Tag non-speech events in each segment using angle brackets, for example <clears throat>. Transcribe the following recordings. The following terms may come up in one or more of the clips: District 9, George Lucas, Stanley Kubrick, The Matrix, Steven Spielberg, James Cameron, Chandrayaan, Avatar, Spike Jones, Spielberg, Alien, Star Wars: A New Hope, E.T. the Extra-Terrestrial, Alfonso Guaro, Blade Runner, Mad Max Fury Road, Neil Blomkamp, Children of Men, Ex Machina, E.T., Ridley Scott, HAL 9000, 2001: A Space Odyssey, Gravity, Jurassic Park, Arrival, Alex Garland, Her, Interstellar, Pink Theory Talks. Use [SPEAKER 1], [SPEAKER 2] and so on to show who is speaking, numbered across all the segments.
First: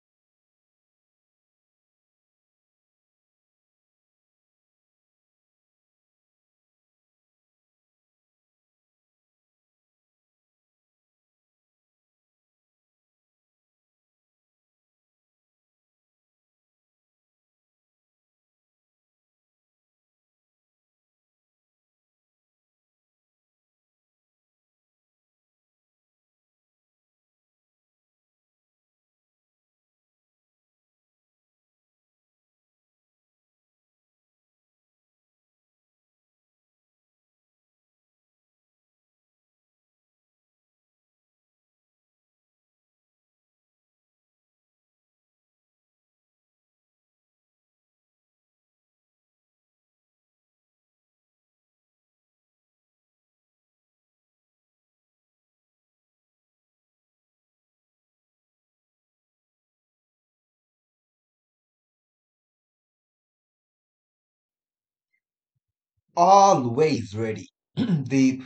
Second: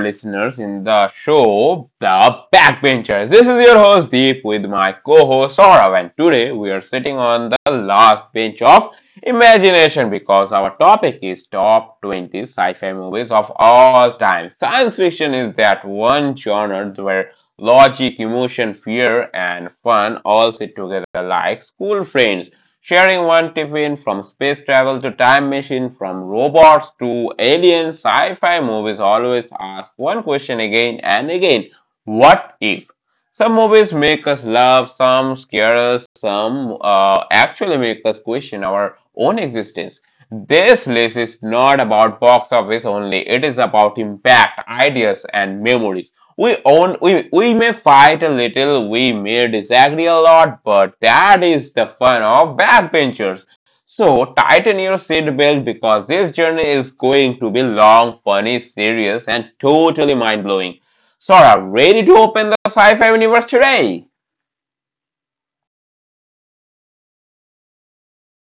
[SPEAKER 1] listeners in the show, The Backbenchers. This is your host Deep with my co-host Saurav, and today we are sitting on the last bench of imagination because our topic is top 20 sci-fi movies of all time. Science fiction is that one genre where logic, emotion, fear, and fun all sit together like school friends. Sharing one tiffin from space travel to time machine, from robots to aliens, sci-fi movies always ask one question again and again. What if? Some movies make us laugh, some scare us, some actually make us question our own existence. This list is not about box office only, it is about impact, ideas, and memories. We may fight a little, we may disagree a lot, but that is the fun of backbenchers. So tighten your seatbelt because this journey is going to be long, funny, serious, and totally mind blowing. Sora, ready to open the sci-fi universe today?
[SPEAKER 2] Always ready. <clears throat> the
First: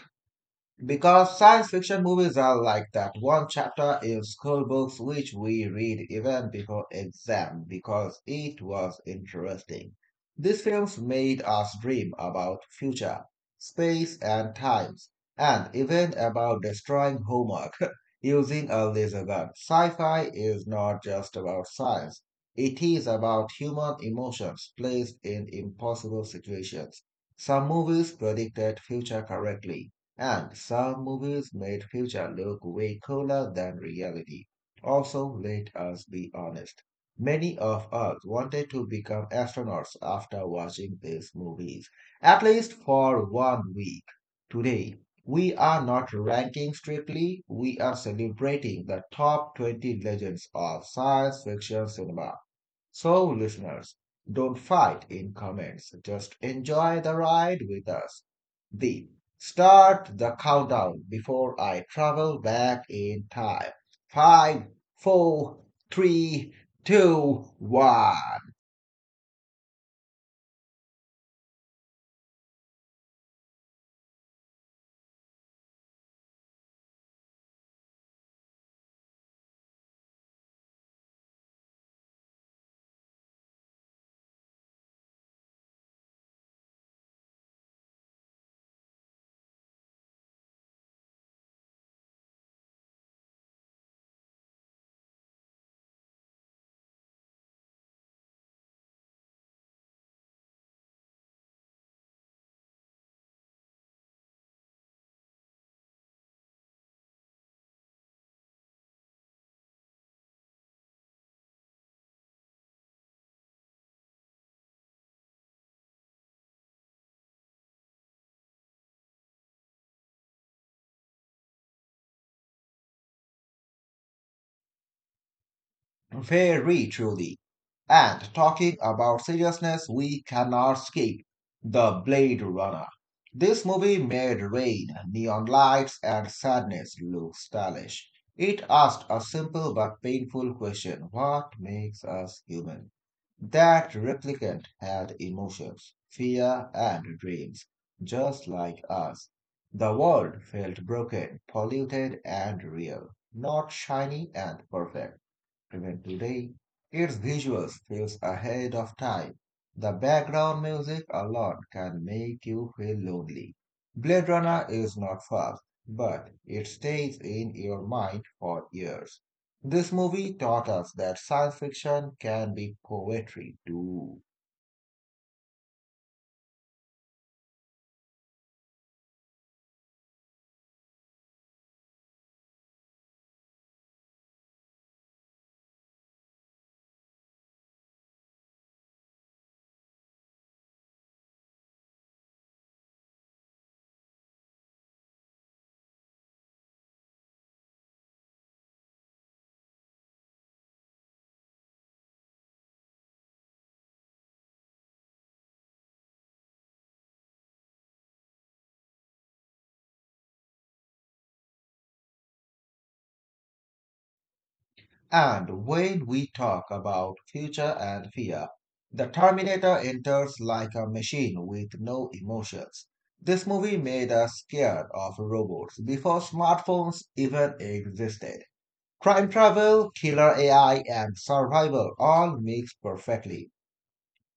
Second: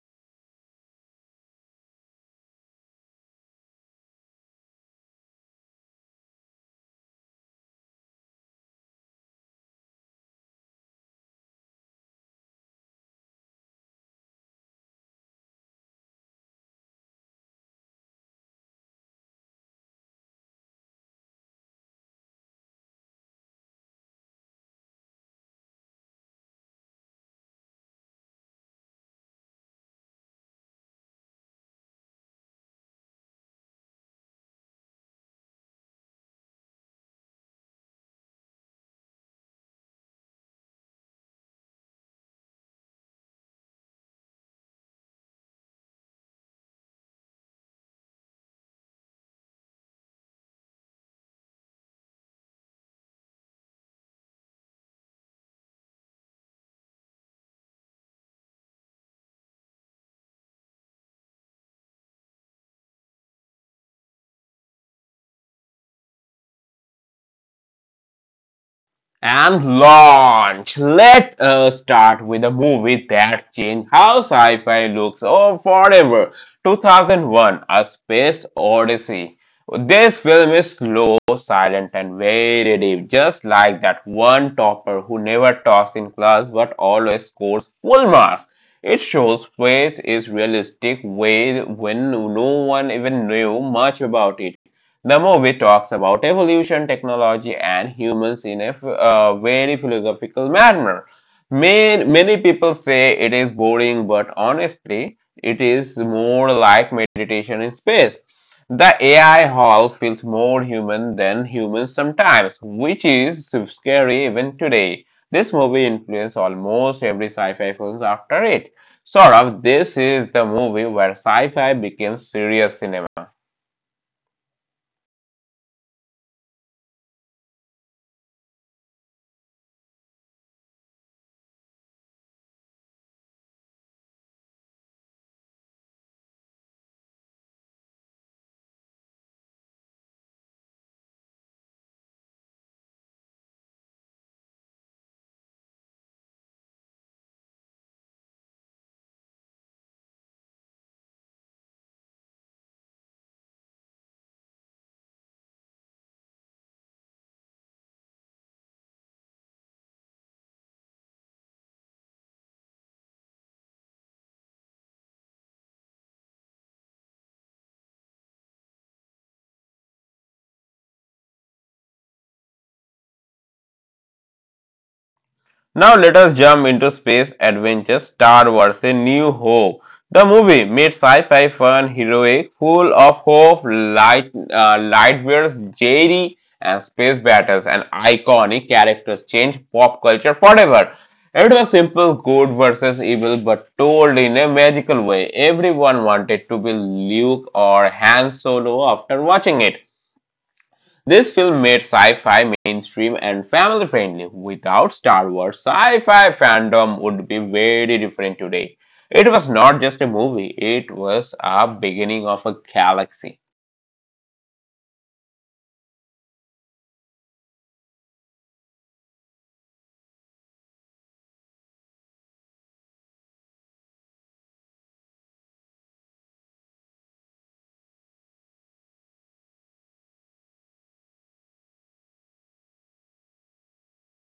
[SPEAKER 2] Because science fiction movies are like that one chapter in school books which we read even before exam because it was interesting. These films made us dream about future, space and times, and even about destroying homework <laughs> using a laser gun. Sci-fi is not just about science. It is about human emotions placed in impossible situations. Some movies predicted future correctly and some movies made future look way cooler than reality. Also, let us be honest. Many of us wanted to become astronauts after watching these movies, at least for one week. Today, we are not ranking strictly, we are celebrating the top 20 legends of science fiction cinema. So, listeners, don't fight in comments. Just enjoy the ride with us. D. Start the countdown before I travel back in time. Five, four, three, two, one.
[SPEAKER 1] And launch. Let us start with a movie that changed how sci fi looks, oh, forever. 2001 A Space Odyssey. This film is slow, silent, and very deep, just like that one topper who never talks in class but always scores full marks. It shows space is realistic way when no one even knew much about it. The movie talks about evolution, technology, and humans in a very philosophical manner. Many, many people say it is boring, but honestly, it is more like meditation in space. The AI hall feels more human than humans sometimes, which is scary even today. This movie influenced almost every sci-fi films after it. Sort of, this is the movie where sci-fi became serious cinema.
[SPEAKER 2] Very truly. And talking about seriousness, we cannot skip The Blade Runner. This movie made rain, neon lights, and sadness look stylish. It asked a simple but painful question: what makes us human? That replicant had emotions, fear, and dreams, just like us. The world felt broken, polluted, and real, not shiny and perfect. Even today, its visuals feels ahead of time. The background music alone can make you feel lonely. Blade Runner is not fast, but it stays in your mind for years. This movie taught us that science fiction can be poetry too.
[SPEAKER 1] Now let us jump into space adventure Star Wars A New Hope. The movie made sci-fi fun, heroic, full of hope, light, lightwares, Jerry, and space battles, and iconic characters change pop culture forever. It was simple good versus evil, but told in a magical way. Everyone wanted to be Luke or Han Solo after watching it. This film made sci-fi mainstream and family-friendly. Without Star Wars, sci-fi fandom would be very different today. It was not just a movie, it was a beginning of a galaxy.
[SPEAKER 2] And when we talk about future and fear, the Terminator enters like a machine with no emotions. This movie made us scared of robots before smartphones even existed. Crime travel, killer AI, and survival all mixed perfectly.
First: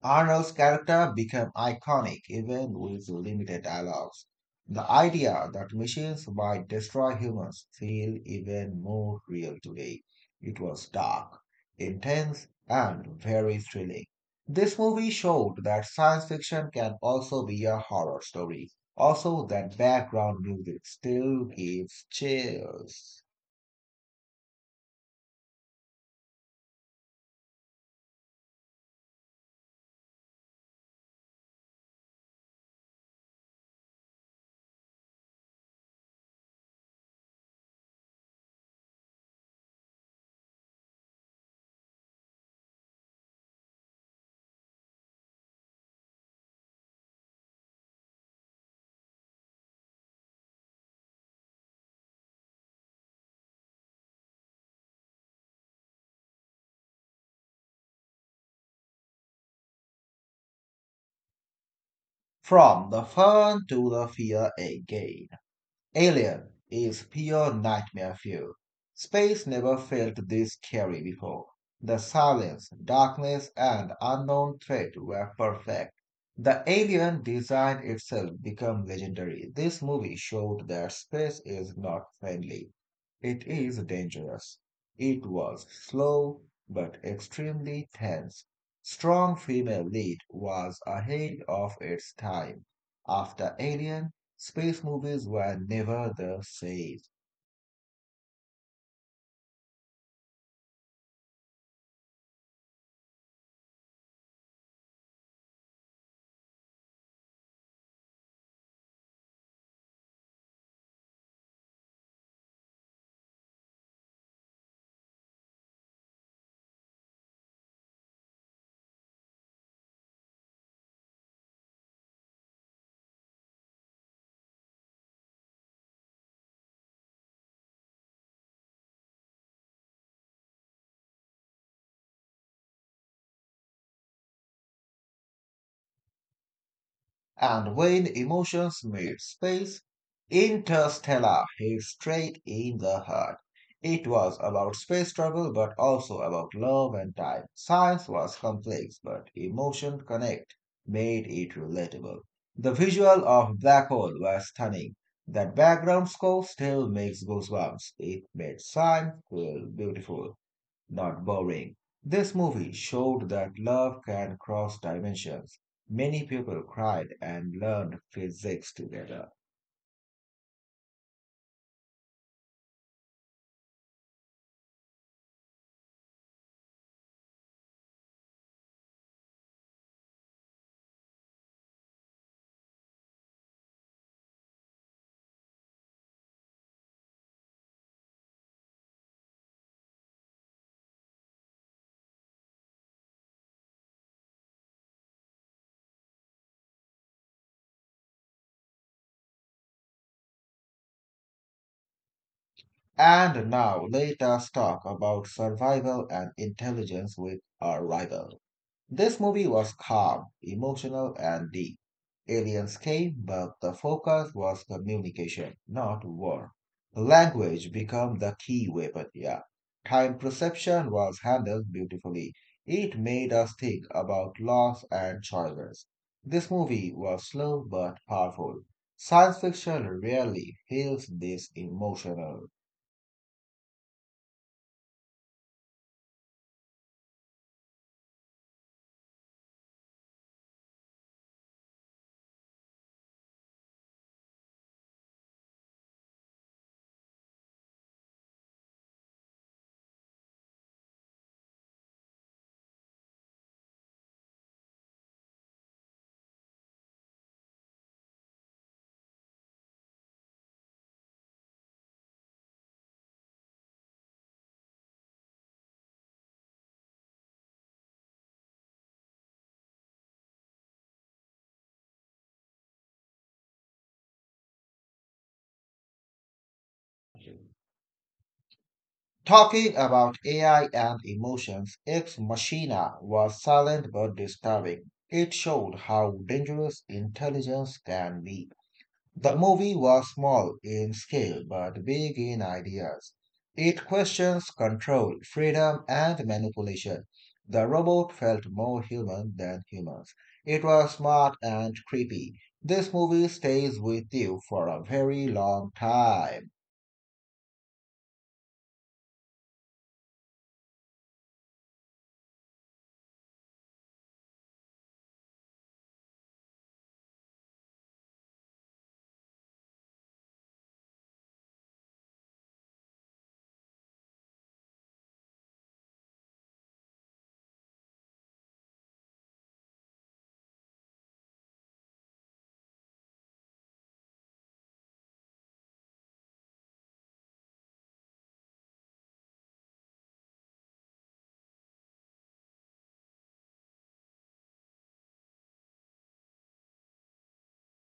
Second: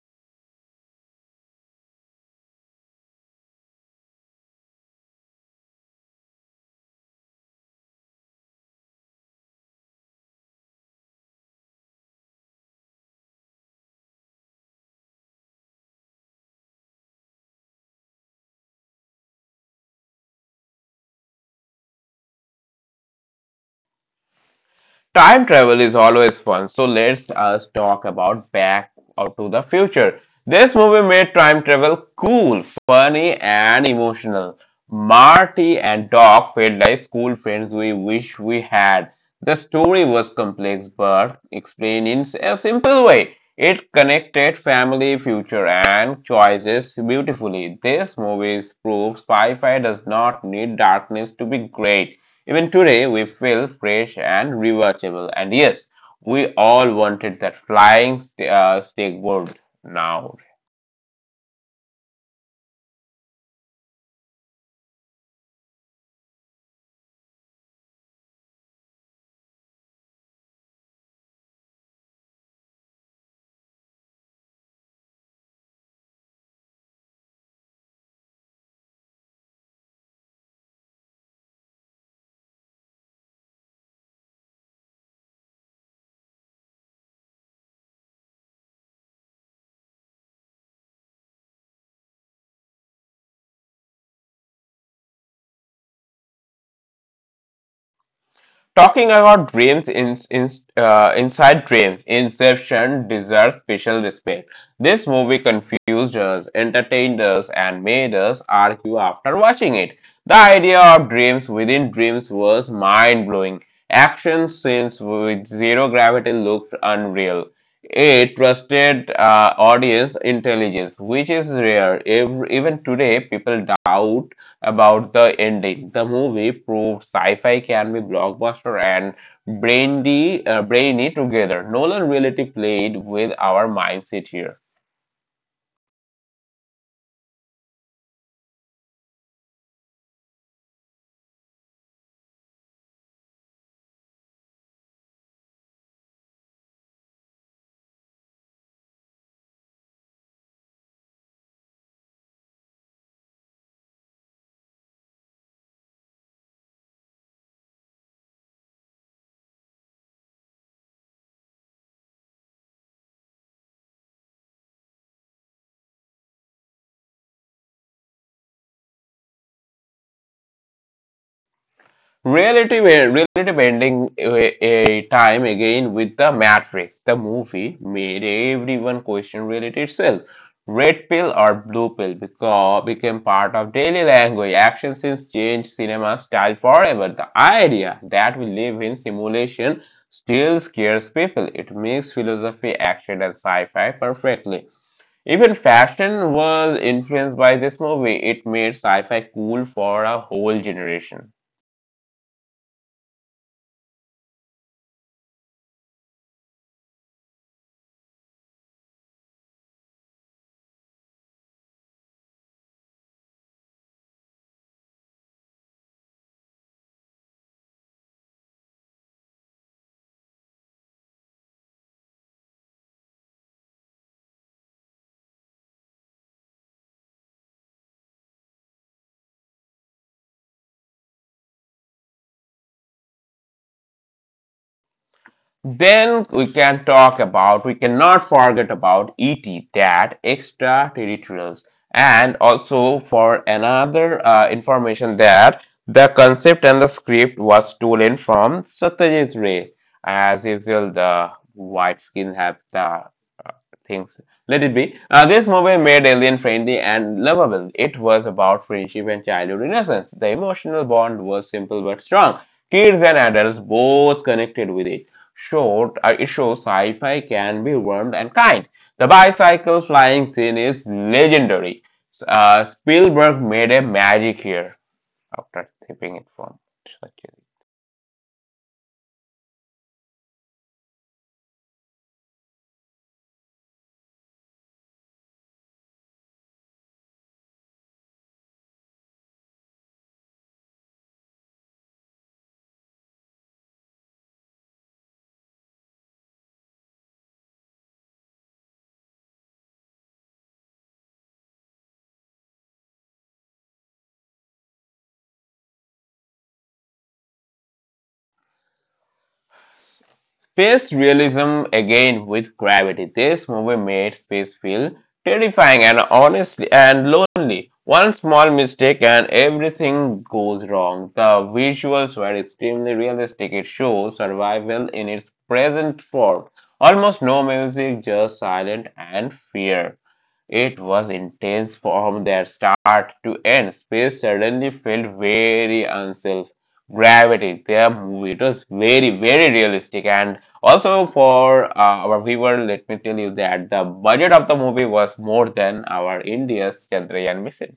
[SPEAKER 2] Arnold's character became iconic even with limited dialogues. The idea that machines might destroy humans feels even more real today. It was dark, intense, and very thrilling. This movie showed that science fiction can also be a horror story. Also, that background music still gives chills.
[SPEAKER 1] Time travel is always fun, so let's us talk about Back or to the Future. This movie made time travel cool, funny, and emotional. Marty and Doc felt like school friends we wish we had. The story was complex but explained in a simple way. It connected family, future, and choices beautifully. This movie proves sci-fi does not need darkness to be great. Even today, we feel fresh and rewatchable. And yes, we all wanted that flying steak world now.
[SPEAKER 2] From the fun to the fear again. Alien is pure nightmare fuel. Space never felt this scary before. The silence, darkness, and unknown threat were perfect. The alien design itself became legendary. This movie showed that space is not friendly. It is dangerous. It was slow but extremely tense. Strong female lead was ahead of its time. After Alien, space movies were never the same.
[SPEAKER 1] Talking about dreams inside dreams, Inception deserves special respect. This movie confused us, entertained us, and made us argue after watching it. The idea of dreams within dreams was mind blowing. Action scenes with zero gravity looked unreal. It trusted audience intelligence, which is rare. Even today, people doubt about the ending. The movie proved sci-fi can be blockbuster and brainy together. Nolan really played with our mindset here.
[SPEAKER 2] And when emotions made space, Interstellar hit straight in the heart. It was about space travel, but also about love and time. Science was complex, but emotion connect made it relatable. The visual of black hole was stunning. That background score still makes goosebumps. It made science feel beautiful, not boring. This movie showed that love can cross dimensions. Many people cried and learned physics together.
[SPEAKER 1] Relative ending a time again with The Matrix. The movie made everyone question reality itself. Red pill or blue pill because became part of daily language. Action scenes changed cinema style forever. The idea that we live in simulation still scares people. It makes philosophy, action, and sci-fi perfectly. Even fashion was influenced by this movie. It made sci-fi cool for a whole generation.
[SPEAKER 2] And now let us talk about survival and intelligence with our rival. This movie was calm, emotional, and deep. Aliens came, but the focus was communication, not war. Language became the key weapon, yeah. Time perception was handled beautifully. It made us think about loss and choices. This movie was slow but powerful. Science fiction rarely feels this emotional.
[SPEAKER 1] Then we cannot forget about E.T., that extraterrestrials. And also for another information that the concept and the script was stolen from Satyajit Ray. As usual, the white skin have the things. Let it be. This movie made Alien friendly and lovable. It was about friendship and childhood innocence. The emotional bond was simple but strong. Kids and adults both connected with it. It shows sci-fi can be warm and kind. The bicycle flying scene is legendary. Spielberg made a magic here after tipping it from. Such. A.
[SPEAKER 2] Talking about AI and emotions, Ex Machina was silent but disturbing. It showed how dangerous intelligence can be. The movie was small in scale but big in ideas. It questions control, freedom, and manipulation. The robot felt more human than humans. It was smart and creepy. This movie stays with you for a very long time.
[SPEAKER 1] Space realism again with gravity. This movie made space feel terrifying and honestly and lonely. One small mistake and everything goes wrong. The visuals were extremely realistic. It shows survival in its present form. Almost no music, just silence and fear. It was intense from their start to end. Space suddenly felt very unself. Gravity, their movie, it was very, very realistic and also, for our viewer, let me tell you that the budget of the movie was more than our India's Chandrayaan mission.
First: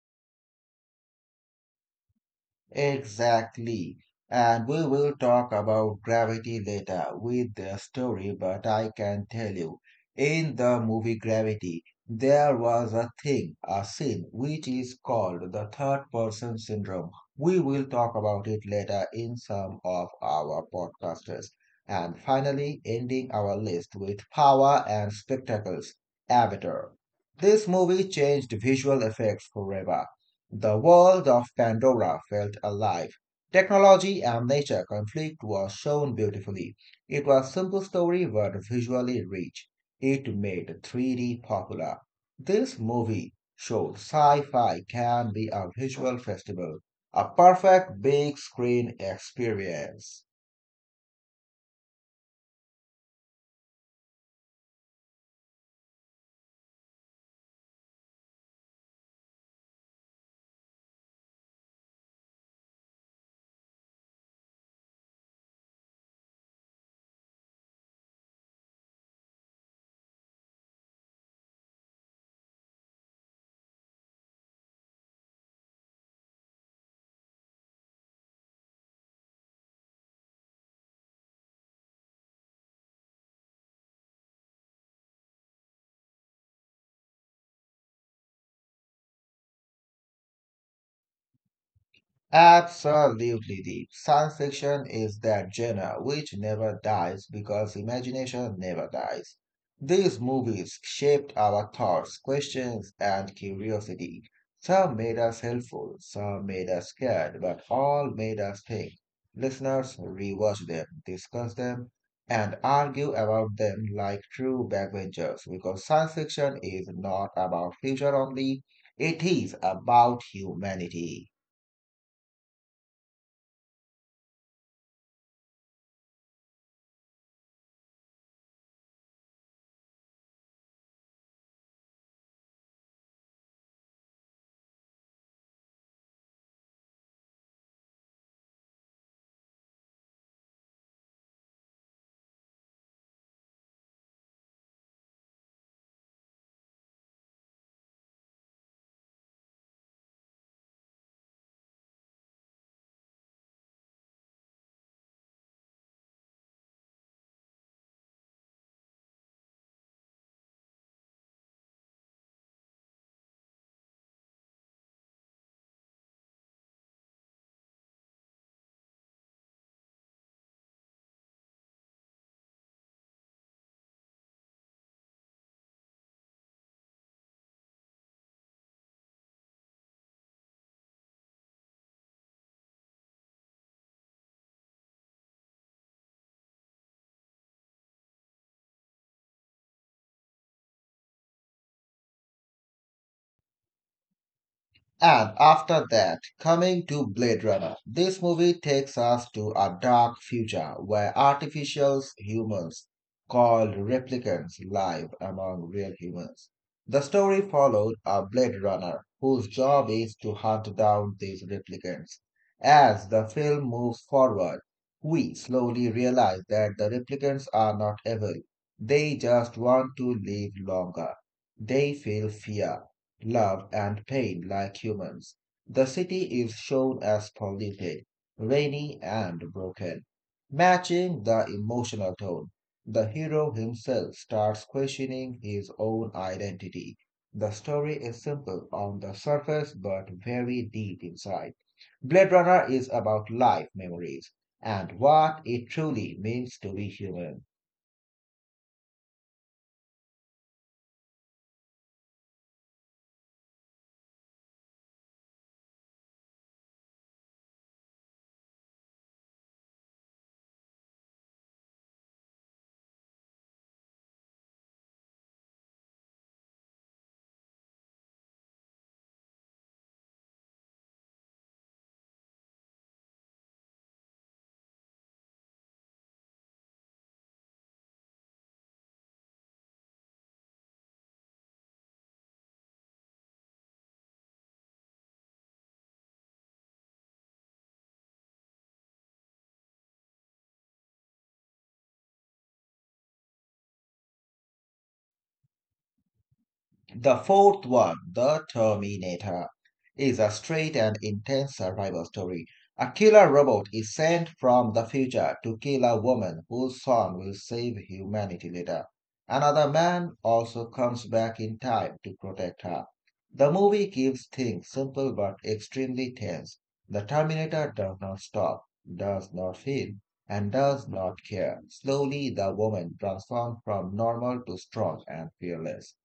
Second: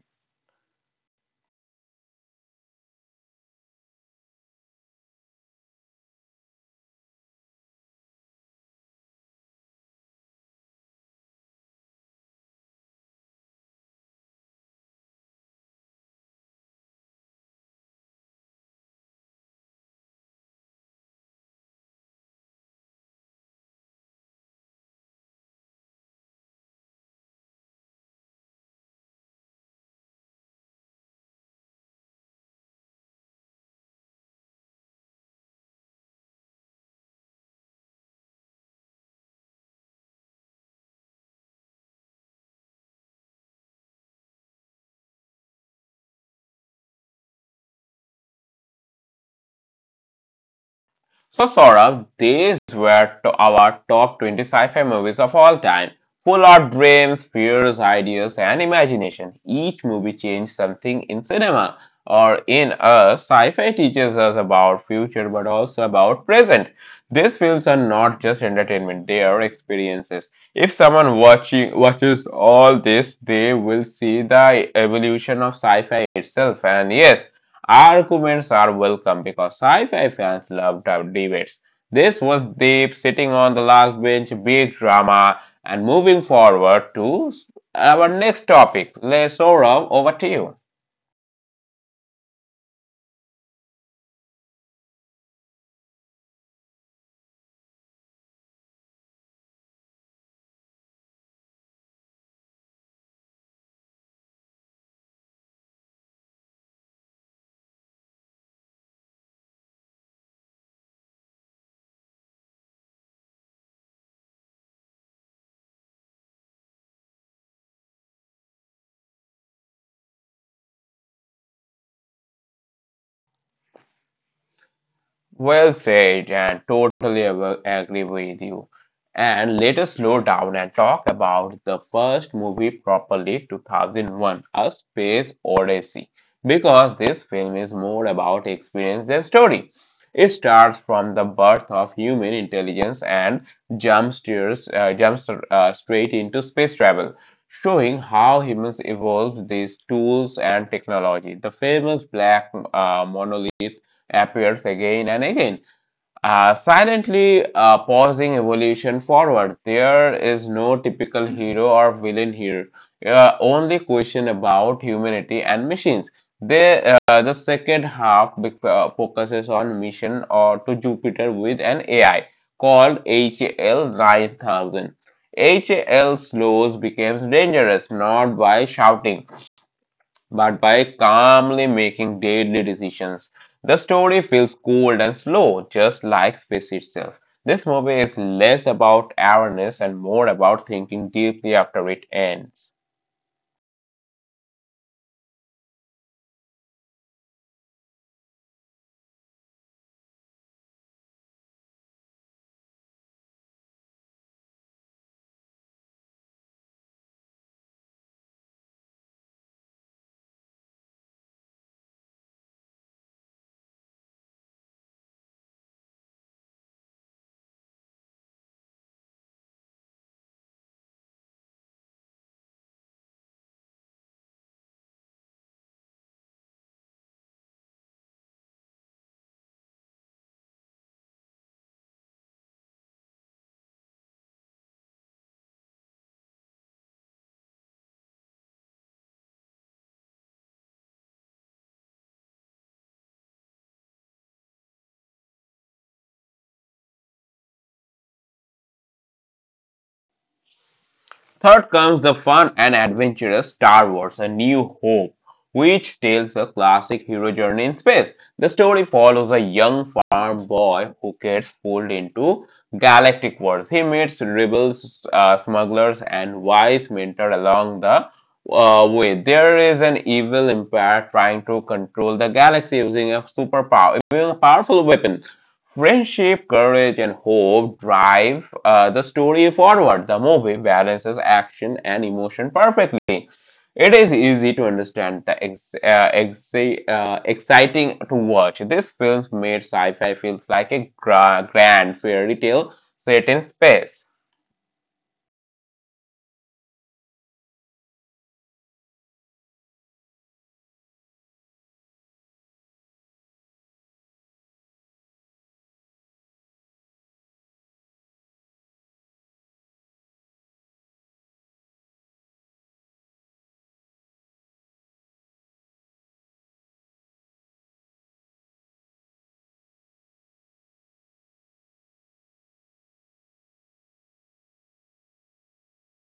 [SPEAKER 2] Exactly. And we will talk about Gravity later with the story, but I can tell you, in the movie Gravity, there was a thing, a scene, which is called the third person syndrome. We will talk about it later in some of our podcasters. And finally, ending our list with Power and Spectacles, Avatar. This movie changed visual effects forever. The world of Pandora felt alive. Technology and nature conflict was shown beautifully. It was a simple story but visually rich. It made 3D popular. This movie showed sci-fi can be a visual festival, a perfect big screen experience.
[SPEAKER 1] So, Saurabh, these were to our top 20 sci-fi movies of all time, full of dreams, fears, ideas, and imagination. Each movie changed something in cinema or in us. Sci-fi teaches us about future, but also about present. These films are not just entertainment; they are experiences. If someone watching watches all this, they will see the evolution of sci-fi itself. And yes, arguments are welcome because sci fi fans loved our debates. This was Deep sitting on the last bench, big drama, and moving forward to our next topic. Let's Saurav, over to you.
[SPEAKER 2] Absolutely deep. Science fiction is that genre which never dies because imagination never dies. These movies shaped our thoughts, questions, and curiosity. Some made us helpful, some made us scared, but all made us think. Listeners, rewatch them, discuss them, and argue about them like true backbenchers because science fiction is not about future only, it is about humanity.
[SPEAKER 1] Well said, and totally agree with you. And let us slow down and talk about the first movie properly, 2001 A Space Odyssey, because this film is more about experience than story. It starts from the birth of human intelligence and jumps straight into space travel, showing how humans evolved these tools and technology. The famous black monolith appears again and again, silently pausing evolution forward. There is no typical hero or villain here, only question about humanity and machines. The second half focuses on mission or to Jupiter with an AI called HAL 9000. HAL slows becomes dangerous not by shouting but by calmly making daily decisions. The story feels cold and slow, just like space itself. This movie is less about awareness and more about thinking deeply after it ends.
[SPEAKER 2] And after that, coming to Blade Runner, this movie takes us to a dark future where artificial humans called replicants live among real humans. The story followed a Blade Runner whose job is to hunt down these replicants. As the film moves forward, we slowly realize that the replicants are not evil. They just want to live longer. They feel fear, love, and pain like humans. The city is shown as polluted, rainy, and broken. Matching the emotional tone, the hero himself starts questioning his own identity. The story is simple on the surface but very deep inside. Blade Runner is about life memories and what it truly means to be human.
[SPEAKER 1] Third comes the fun and adventurous Star Wars A New Hope, which tells a classic hero journey in space. The story follows a young farm boy who gets pulled into galactic wars. He meets rebels, smugglers, and wise mentor along the way. There is an evil empire trying to control the galaxy using a powerful weapon. Friendship, courage, and hope drive the story forward. The movie balances action and emotion perfectly. It is easy to understand the exciting to watch. This film made sci-fi feels like a grand fairy tale set in space.
[SPEAKER 2] The fourth one, The Terminator, is a straight and intense survival story. A killer robot is sent from the future to kill a woman whose son will save humanity later. Another man also comes back in time to protect her. The movie keeps things simple but extremely tense. The Terminator does not stop, does not feel, and does not care. Slowly, the woman transforms from normal to strong and fearless.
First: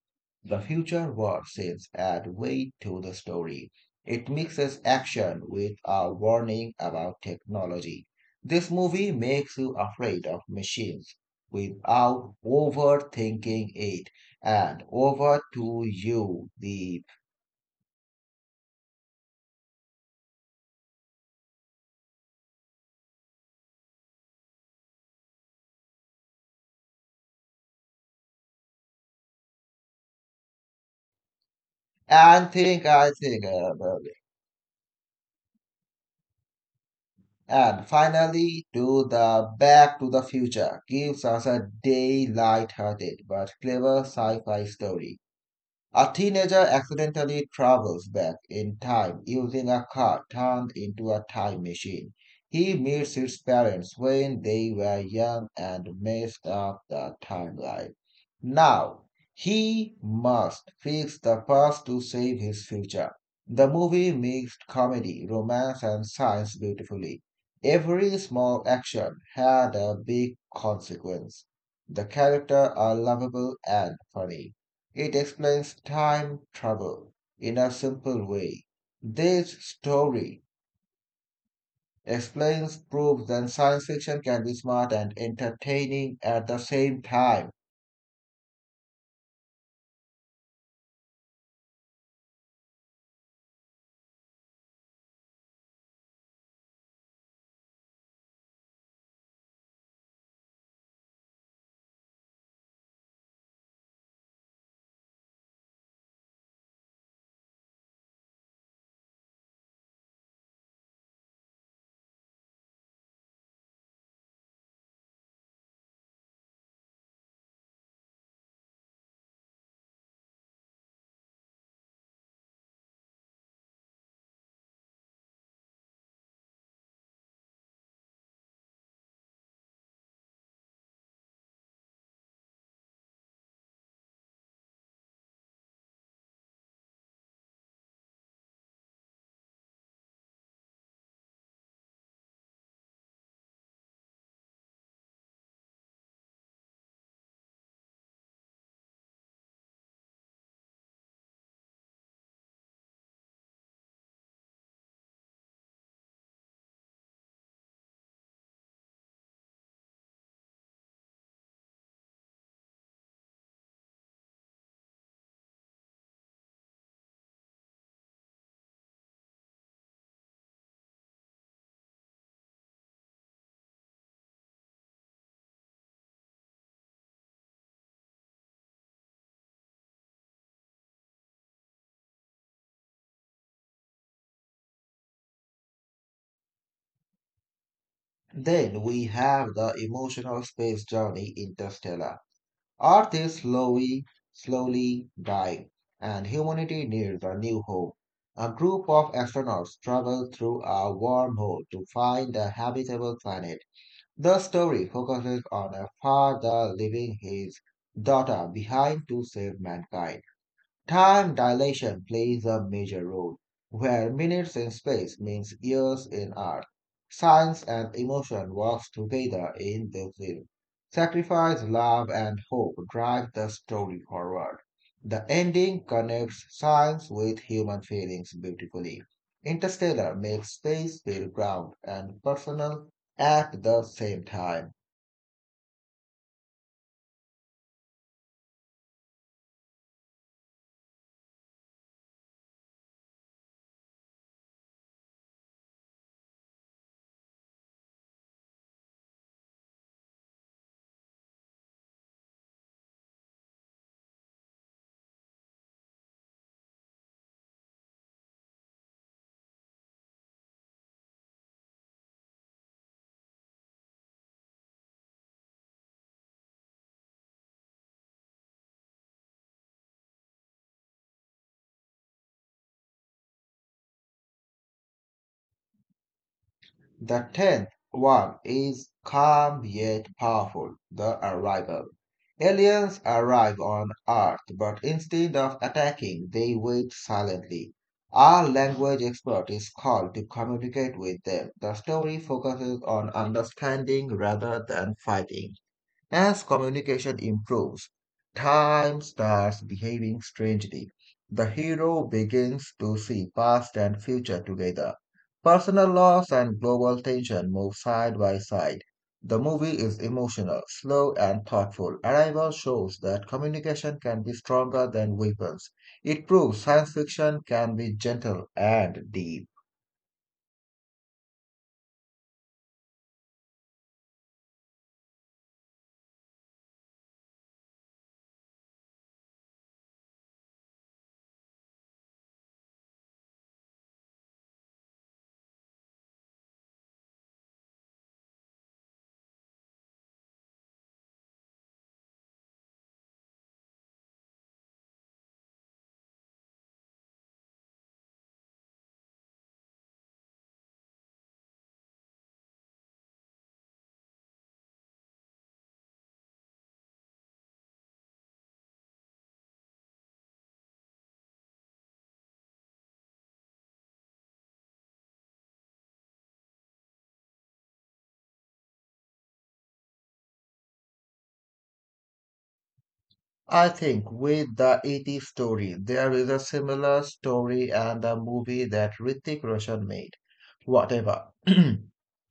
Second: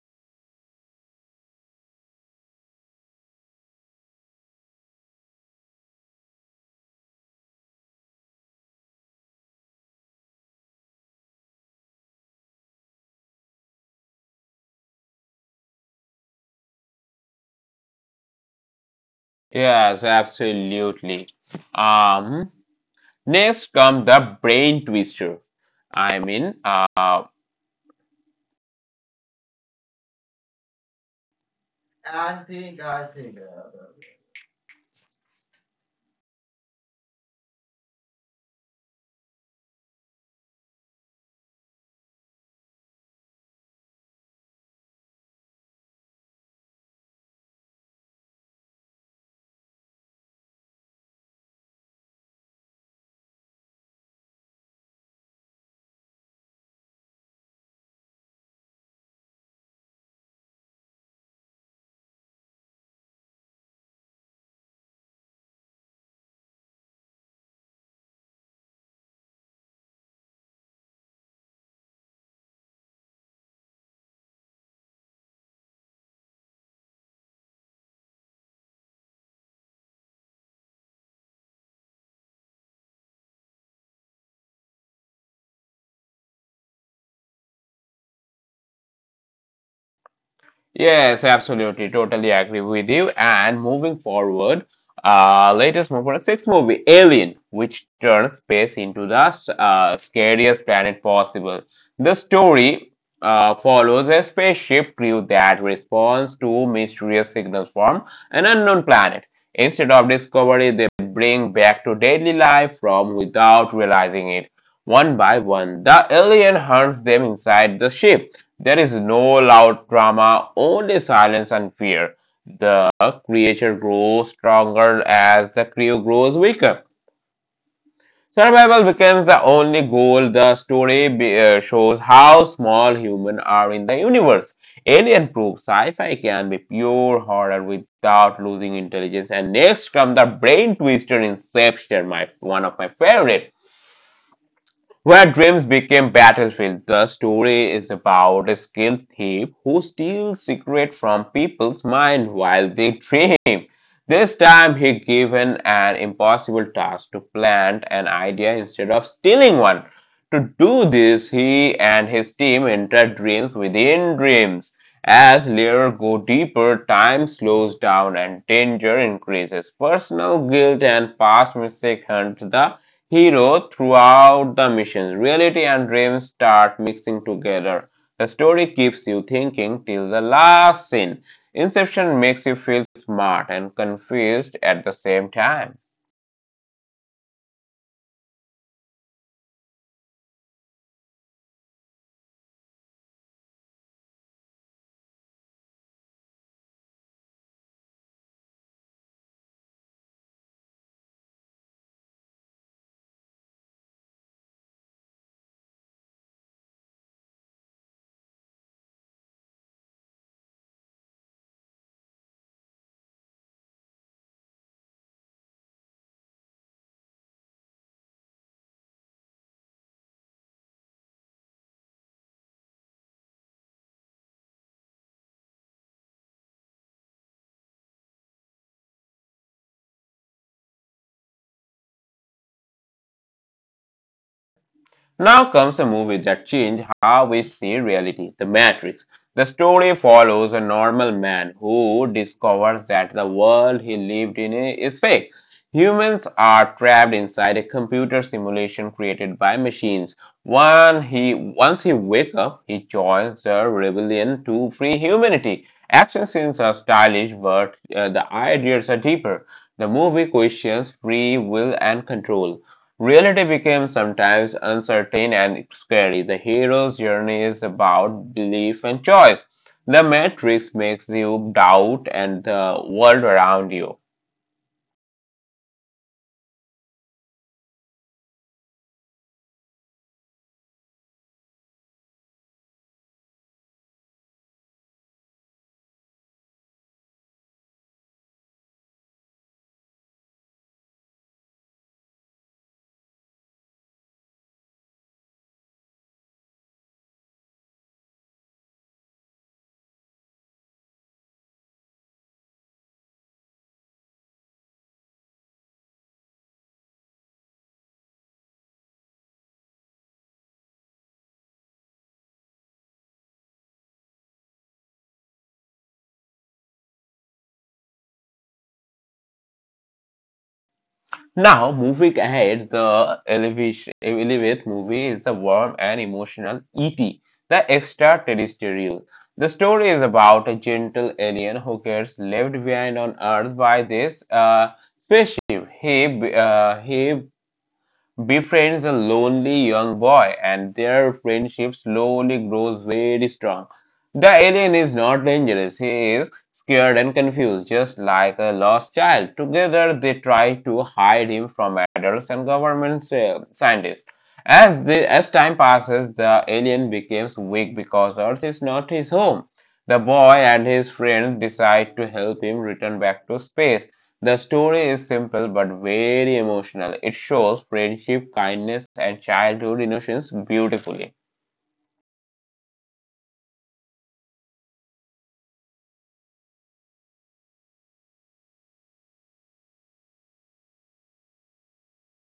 [SPEAKER 2] The future war seems add weight to the story. It mixes action with a warning about technology. This movie makes you afraid of machines without overthinking it, and over to you deep.
[SPEAKER 1] Yes, absolutely. Um, Next comes the brain twister. I mean,
[SPEAKER 2] And think I think And finally to the Back to the Future gives us a daylight-hearted but clever sci-fi story. A teenager accidentally travels back in time using a car turned into a time machine. He meets his parents when they were young and messed up the timeline. Now, he must fix the past to save his future. The movie mixed comedy, romance, and science beautifully. Every small action had a big consequence. The characters are lovable and funny. It explains time travel in a simple way. This story explains, proves that science fiction can be smart and entertaining at the same time.
[SPEAKER 1] Yes, absolutely. Totally agree with you. And moving forward, latest number sixth movie, Alien, which turns space into the scariest planet possible. The story follows a spaceship crew that responds to mysterious signals from an unknown planet. Instead of discovery, they bring back to daily life from without realizing it. One by one, the alien hunts them inside the ship. There is no loud drama, only silence and fear. The creature grows stronger as the crew grows weaker. Survival becomes the only goal. The story shows how small humans are in the universe. Alien proves sci-fi can be pure horror without losing intelligence. And next comes the brain twister Inception, my one of my favorite. Where dreams became battlefield, the story is about a skilled thief who steals secrets from people's mind while they dream. This time he given an impossible task to plant an idea instead of stealing one. To do this, he and his team enter dreams within dreams. As layers go deeper, time slows down and danger increases. Personal guilt and past mistakes hunt the hero throughout the mission. Reality and dreams start mixing together. The story keeps you thinking till the last scene. Inception makes you feel smart and confused at the same time.
[SPEAKER 2] Then we have the emotional space journey Interstellar. Earth is slowly dying, and humanity needs a new home. A group of astronauts travel through a wormhole to find a habitable planet. The story focuses on a father leaving his daughter behind to save mankind. Time dilation plays a major role, where minutes in space means years in Earth. Science and emotion works together in the film. Sacrifice, love, and hope drive the story forward. The ending connects science with human feelings beautifully. Interstellar makes space feel ground and personal at the same time.
[SPEAKER 1] Now comes a movie that changed how we see reality. The Matrix. The story follows a normal man who discovers that the world he lived in is fake. Humans are trapped inside a computer simulation created by machines. Once he wakes up, he joins the rebellion to free humanity. Action scenes are stylish, but the ideas are deeper. The movie questions free will and control. Reality became sometimes uncertain and scary. The hero's journey is about belief and choice. The Matrix makes you doubt and the world around you.
[SPEAKER 2] The tenth one is calm yet powerful, the arrival. Aliens arrive on Earth, but instead of attacking, they wait silently. Our language expert is called to communicate with them. The story focuses on understanding rather than fighting. As communication improves, time starts behaving strangely. The hero begins to see past and future together. Personal loss and global tension move side by side. The movie is emotional, slow, and thoughtful. Arrival shows that communication can be stronger than weapons. It proves science fiction can be gentle and deep.
[SPEAKER 1] Now, moving ahead, the 11th movie is the warm and emotional E.T., the extraterrestrial. The story is about a gentle alien who gets left behind on Earth by this spaceship. He befriends a lonely young boy, and their friendship slowly grows very strong. The alien is not dangerous, he is scared and confused, just like a lost child. Together, they try to hide him from adults and government scientists. As time passes, the alien becomes weak because Earth is not his home. The boy and his friends decide to help him return back to space. The story is simple but very emotional. It shows friendship, kindness, and childhood innocence beautifully.
[SPEAKER 2] I think with the 80s story, there is a similar story and the movie that Hrithik Roshan made. Whatever. <clears throat>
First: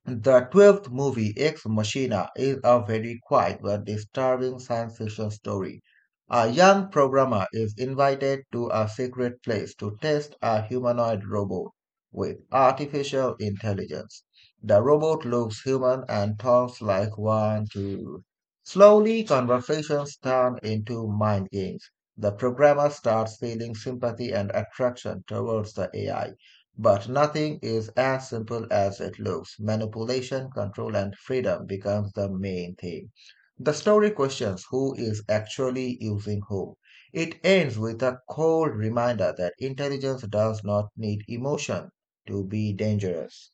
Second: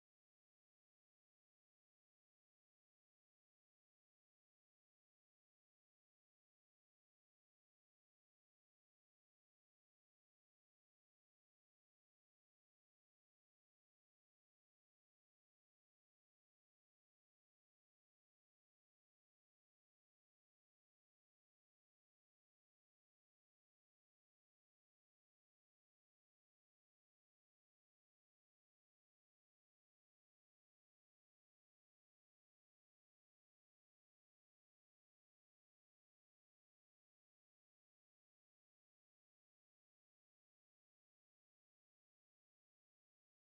[SPEAKER 2] The 12th movie, Ex Machina, is a very quiet but disturbing science fiction story. A young programmer is invited to a secret place to test a humanoid robot with artificial intelligence. The robot looks human and talks like one, two. Slowly, conversations turn into mind games. The programmer starts feeling sympathy and attraction towards the AI, but nothing is as simple as it looks. Manipulation, control, and freedom becomes the main theme. The story questions who is actually using whom. It ends with a cold reminder that intelligence does not need emotion to be dangerous.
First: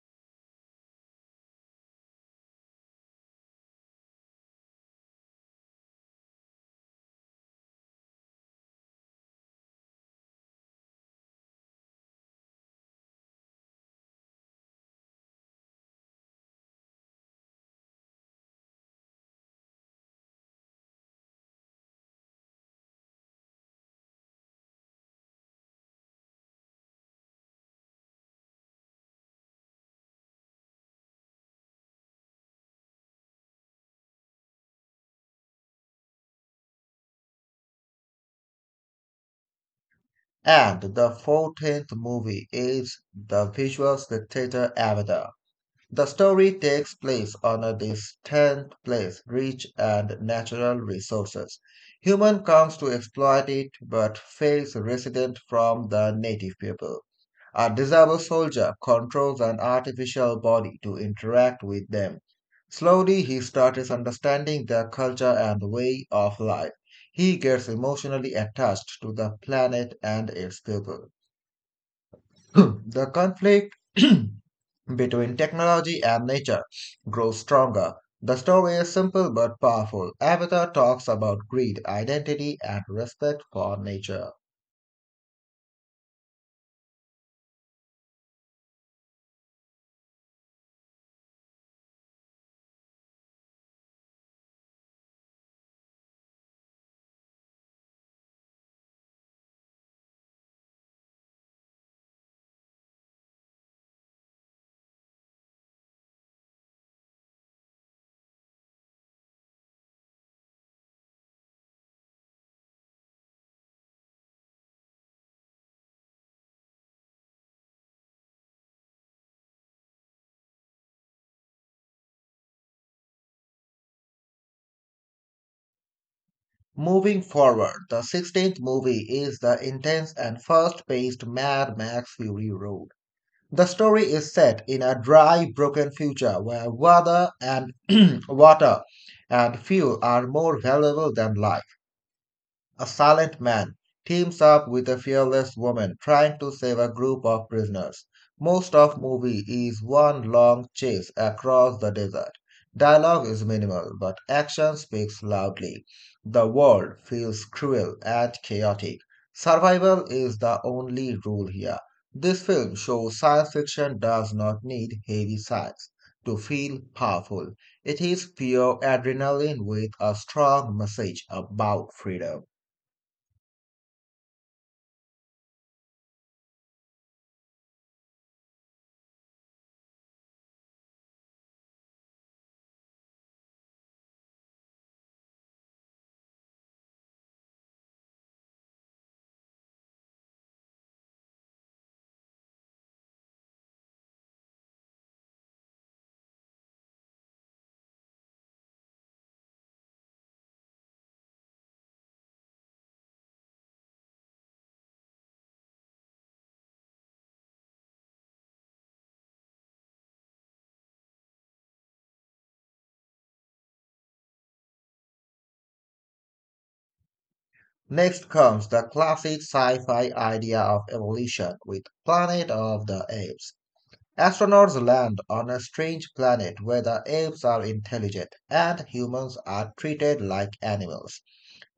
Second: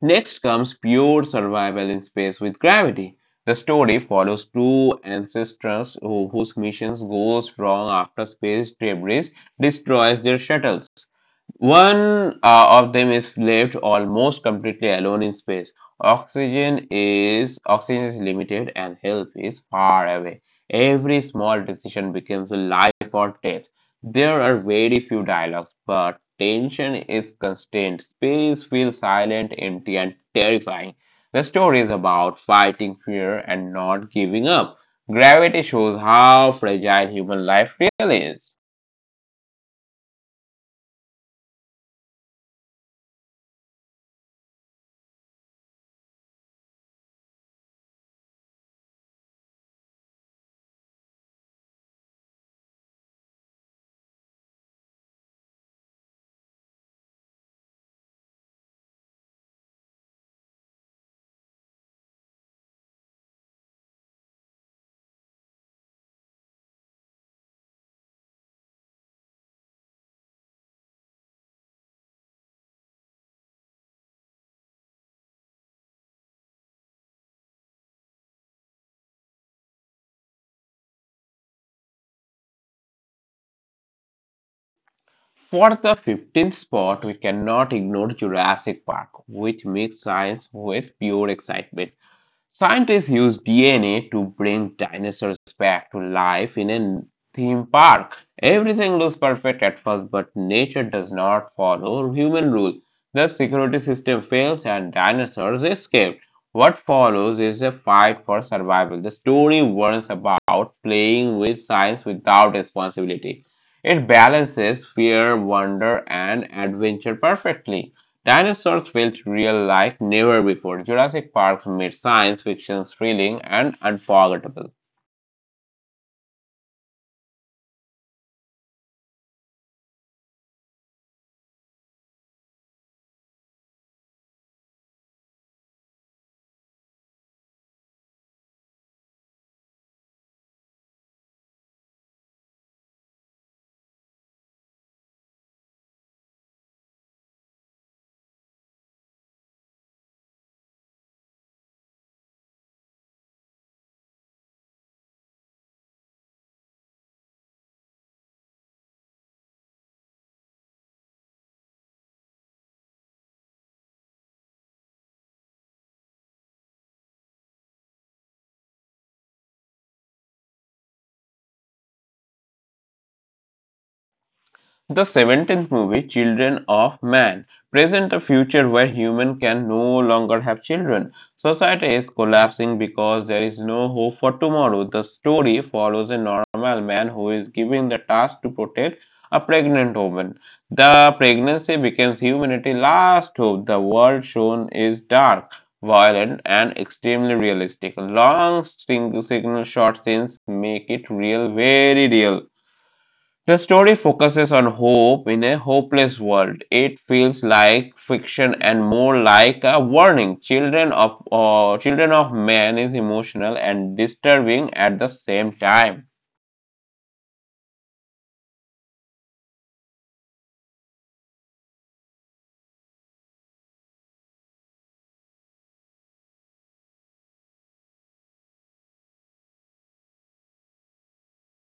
[SPEAKER 1] Next comes pure survival in space with gravity. The story follows two ancestors whose missions goes wrong after space debris destroys their shuttles. One of them is left almost completely alone in space. Oxygen is limited and help is far away. Every small decision becomes a life or death. There are very few dialogues, but tension is constant. Space feels silent, empty, and terrifying. The story is about fighting fear and not giving up. Gravity shows how fragile human life really is.
[SPEAKER 2] And the 14th movie is the visual spectator Avatar. The story takes place on a distant place rich and natural resources. Human comes to exploit it but fails resident from the native people. A disabled soldier controls an artificial body to interact with them. Slowly he starts understanding their culture and way of life. He gets emotionally attached to the planet and its people. <clears throat> The conflict <clears throat> between technology and nature grows stronger. The story is simple but powerful. Avatar talks about greed, identity, and respect for nature.
[SPEAKER 1] For the fifteenth spot, we cannot ignore Jurassic Park, which mixed science with pure excitement. Scientists use DNA to bring dinosaurs back to life in a theme park. Everything looks perfect at first, but nature does not follow human rules. The security system fails and dinosaurs escape. What follows is a fight for survival. The story warns about playing with science without responsibility. It balances fear, wonder, and adventure perfectly. Dinosaurs felt real like never before. Jurassic Park made science fiction thrilling and unforgettable.
[SPEAKER 2] Moving forward, the 16th movie is the intense and fast paced Mad Max Fury Road. The story is set in a dry, broken future where <clears throat> water and fuel are more valuable than life. A silent man teams up with a fearless woman trying to save a group of prisoners. Most of movie is one long chase across the desert. Dialogue is minimal, but action speaks loudly. The world feels cruel and chaotic. Survival is the only rule here. This film shows science fiction does not need heavy science to feel powerful. It is pure adrenaline with a strong message about freedom.
[SPEAKER 1] The seventeenth movie, Children of Man, presents a future where humans can no longer have children. Society is collapsing because there is no hope for tomorrow. The story follows a normal man who is given the task to protect a pregnant woman. The pregnancy becomes humanity's last hope. The world shown is dark, violent, and extremely realistic. Long signal short scenes make it real, very real. The story focuses on hope in a hopeless world. It feels like fiction and more like a warning. Children of Man is emotional and disturbing at the same time.
[SPEAKER 2] Next comes the classic sci fi idea of evolution with Planet of the Apes. Astronauts land on a strange planet where the apes are intelligent and humans are treated like animals.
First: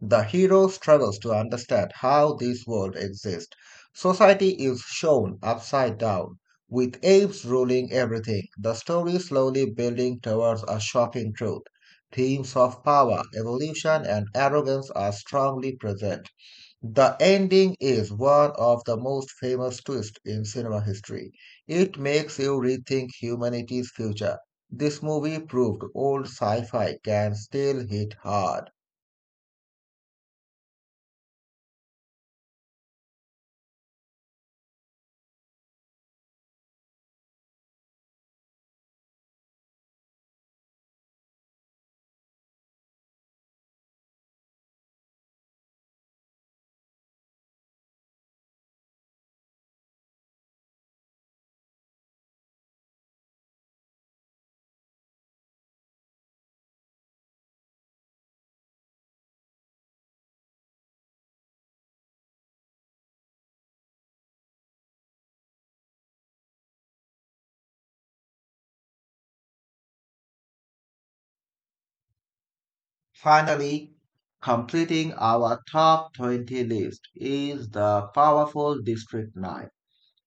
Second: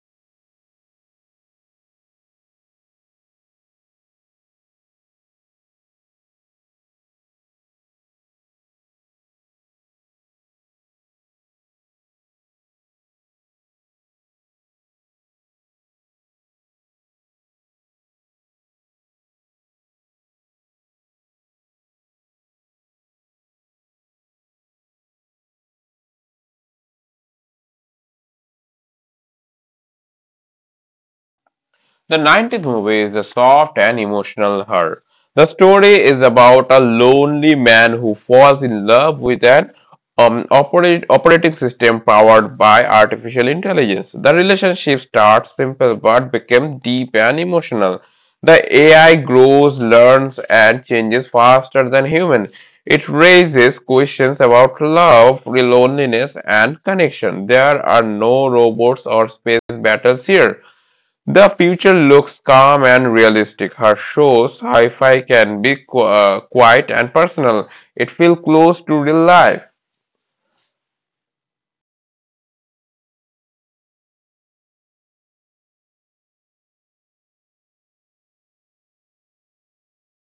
[SPEAKER 2] The hero struggles to understand how this world exists. Society is shown upside down, with apes ruling everything. The story slowly building towards a shocking truth. Themes of power, evolution, and arrogance are strongly present. The ending is one of the most famous twists in cinema history. It makes you rethink humanity's future. This movie proved old sci fi can still hit hard.
[SPEAKER 1] The 19th movie is a soft and emotional her. The story is about a lonely man who falls in love with an operating system powered by artificial intelligence. The relationship starts simple but becomes deep and emotional. The AI grows, learns, and changes faster than human. It raises questions about love, loneliness, and connection. There are no robots or space battles here. The future looks calm and realistic. Her shows, hi fi, can be quiet and personal. It feels close to real life.
[SPEAKER 2] Finally, completing our top 20 list is the powerful District 9.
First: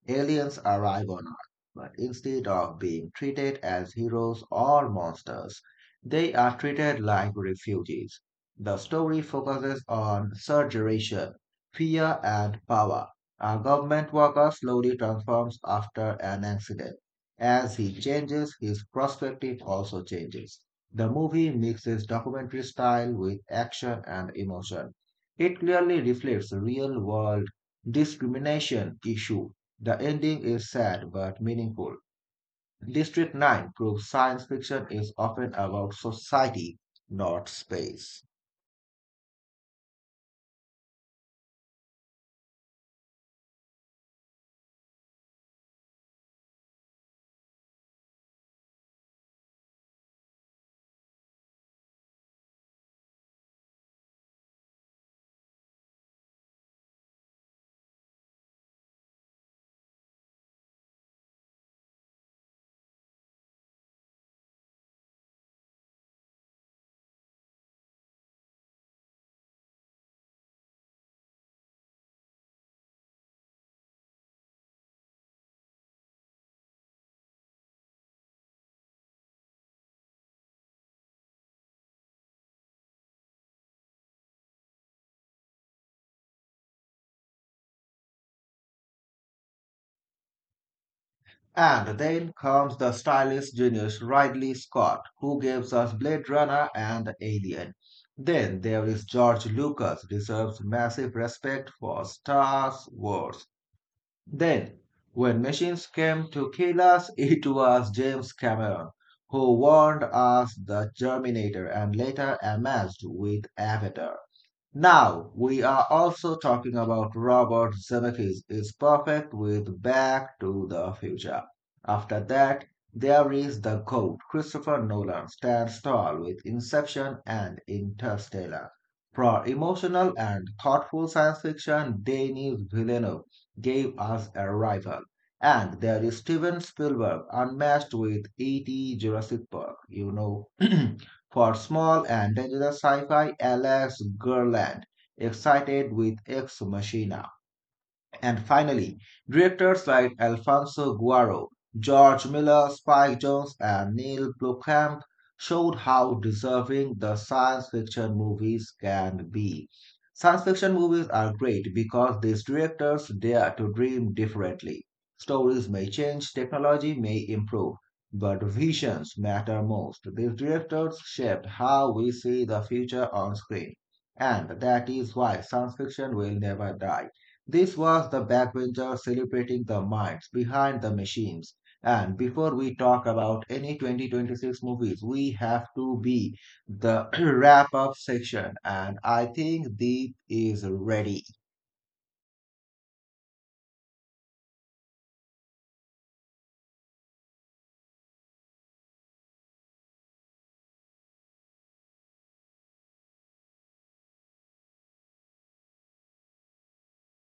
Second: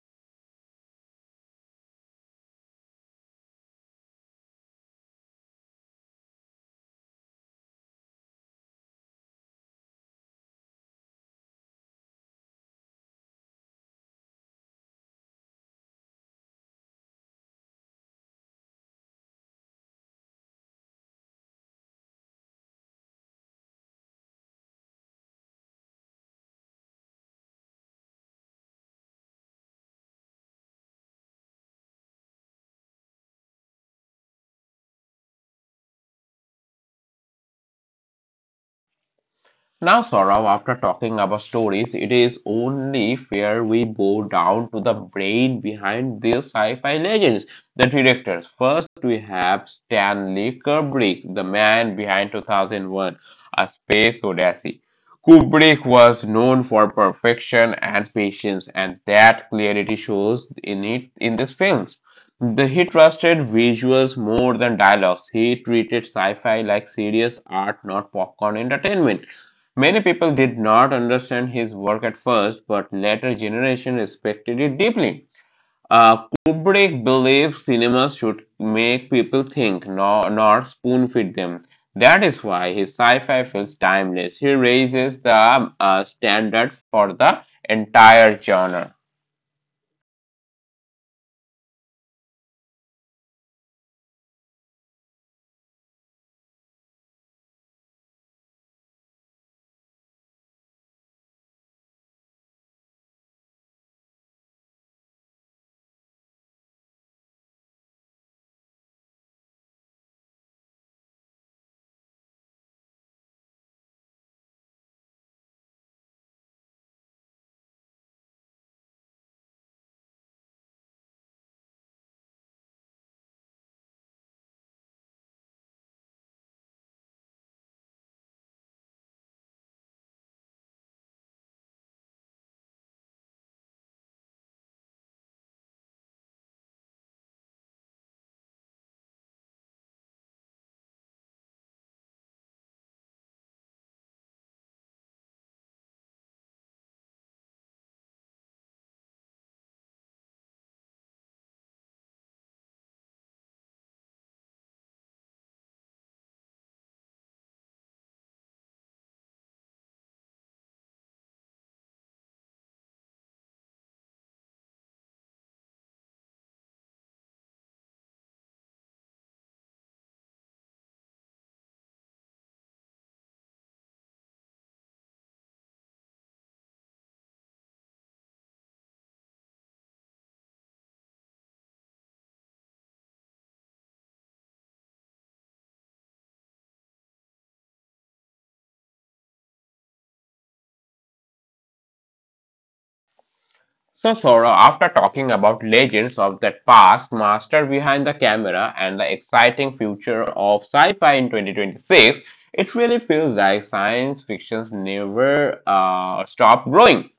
[SPEAKER 2] Aliens arrive on Earth, but instead of being treated as heroes or monsters, they are treated like refugees. The story focuses on surgeration, fear, and power. A government worker slowly transforms after an accident. As he changes, his perspective also changes. The movie mixes documentary style with action and emotion. It clearly reflects real world discrimination issue. The ending is sad but meaningful. District 9 proves science fiction is often about society, not space.
[SPEAKER 1] Now, Saurav, after talking about stories, it is only fair we bow down to the brain behind these sci-fi legends, the directors. First, we have Stanley Kubrick, the man behind 2001: A Space Odyssey. Kubrick was known for perfection and patience, and that clarity shows in it in these films. He trusted visuals more than dialogues. He treated sci fi like serious art, not popcorn entertainment. Many people did not understand his work at first, but later generations respected it deeply. Kubrick believed cinema should make people think, no, not spoon feed them. That is why his sci fi feels timeless. He raises the standard for the entire genre.
[SPEAKER 2] And then comes the stylish genius Ridley Scott, who gives us Blade Runner and Alien. Then there is George Lucas, deserves massive respect for Star Wars. Then, when machines came to kill us, <laughs> it was James Cameron who warned us the Terminator and later amassed with Avatar. Now, we are also talking about Robert Zemeckis is perfect with Back to the Future. After that, there is the GOAT. Christopher Nolan stands tall with Inception and Interstellar. For emotional and thoughtful science fiction, Denis Villeneuve gave us Arrival. And there is Steven Spielberg, unmatched with E.T., Jurassic Park, you know. <clears throat> For small and dangerous sci fi, Alex Garland, excited with Ex Machina. And finally, directors like Alfonso Guaro, George Miller, Spike Jones, and Neil Blomkamp showed how deserving the science fiction movies can be. Science fiction movies are great because these directors dare to dream differently. Stories may change, technology may improve, but visions matter most. These directors shaped how we see the future on screen, and that is why science fiction will never die. This was the backbencher celebrating the minds behind the machines. And before we talk about any 2026 movies, we have to be the <clears throat> wrap up section. And I think Deep is ready.
[SPEAKER 1] So, Sora, after talking about legends of that past, master behind the camera, and the exciting future of sci fi in 2026, it really feels like science fiction's never stopped growing.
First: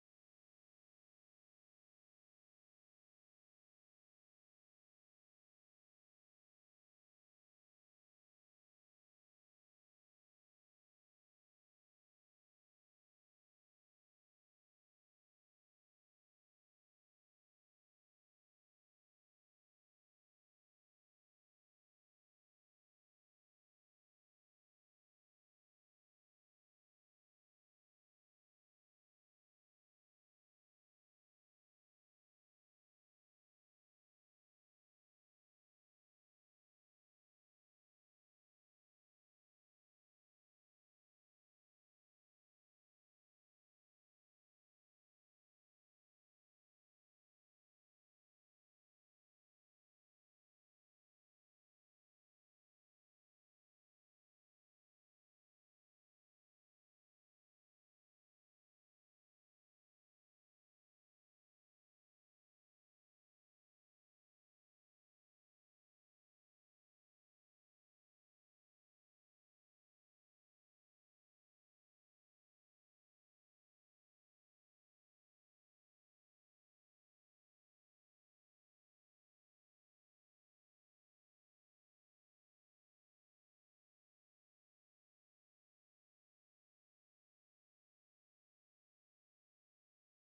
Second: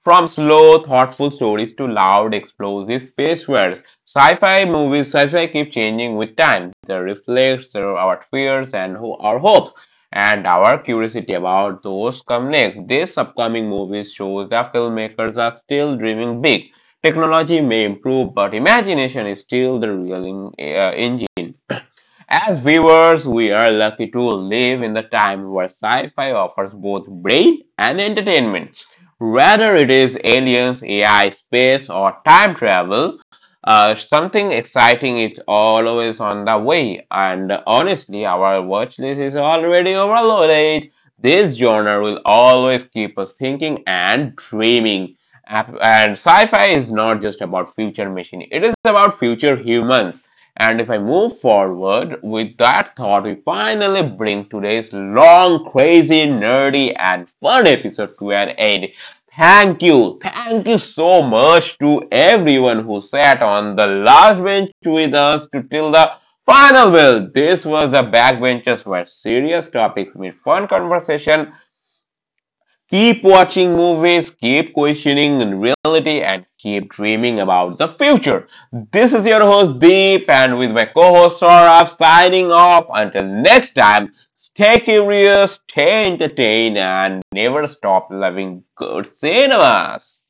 [SPEAKER 1] From slow, thoughtful stories to loud, explosive space worlds, sci-fi keep changing with time. They reflect our fears and our hopes, and our curiosity about those come next. These upcoming movies shows that filmmakers are still dreaming big. Technology may improve, but imagination is still the real engine. As viewers, we are lucky to live in the time where sci fi offers both brain and entertainment. Whether it is aliens, AI, space, or time travel, something exciting is always on the way. And honestly, our watch list is already overloaded. This genre will always keep us thinking and dreaming. And sci fi is not just about future machine, it is about future humans. And if I move forward with that thought, we finally bring today's long, crazy, nerdy, and fun episode to an end. Thank you. Thank you so much to everyone who sat on the last bench with us to till the final bell. This was the Backbenchers where serious topics meet fun conversation. Keep watching movies, keep questioning reality, and keep dreaming about the future. This is your host Deep, and with my co host Saurabh signing off. Until next time, stay curious, stay entertained, and never stop loving good cinemas.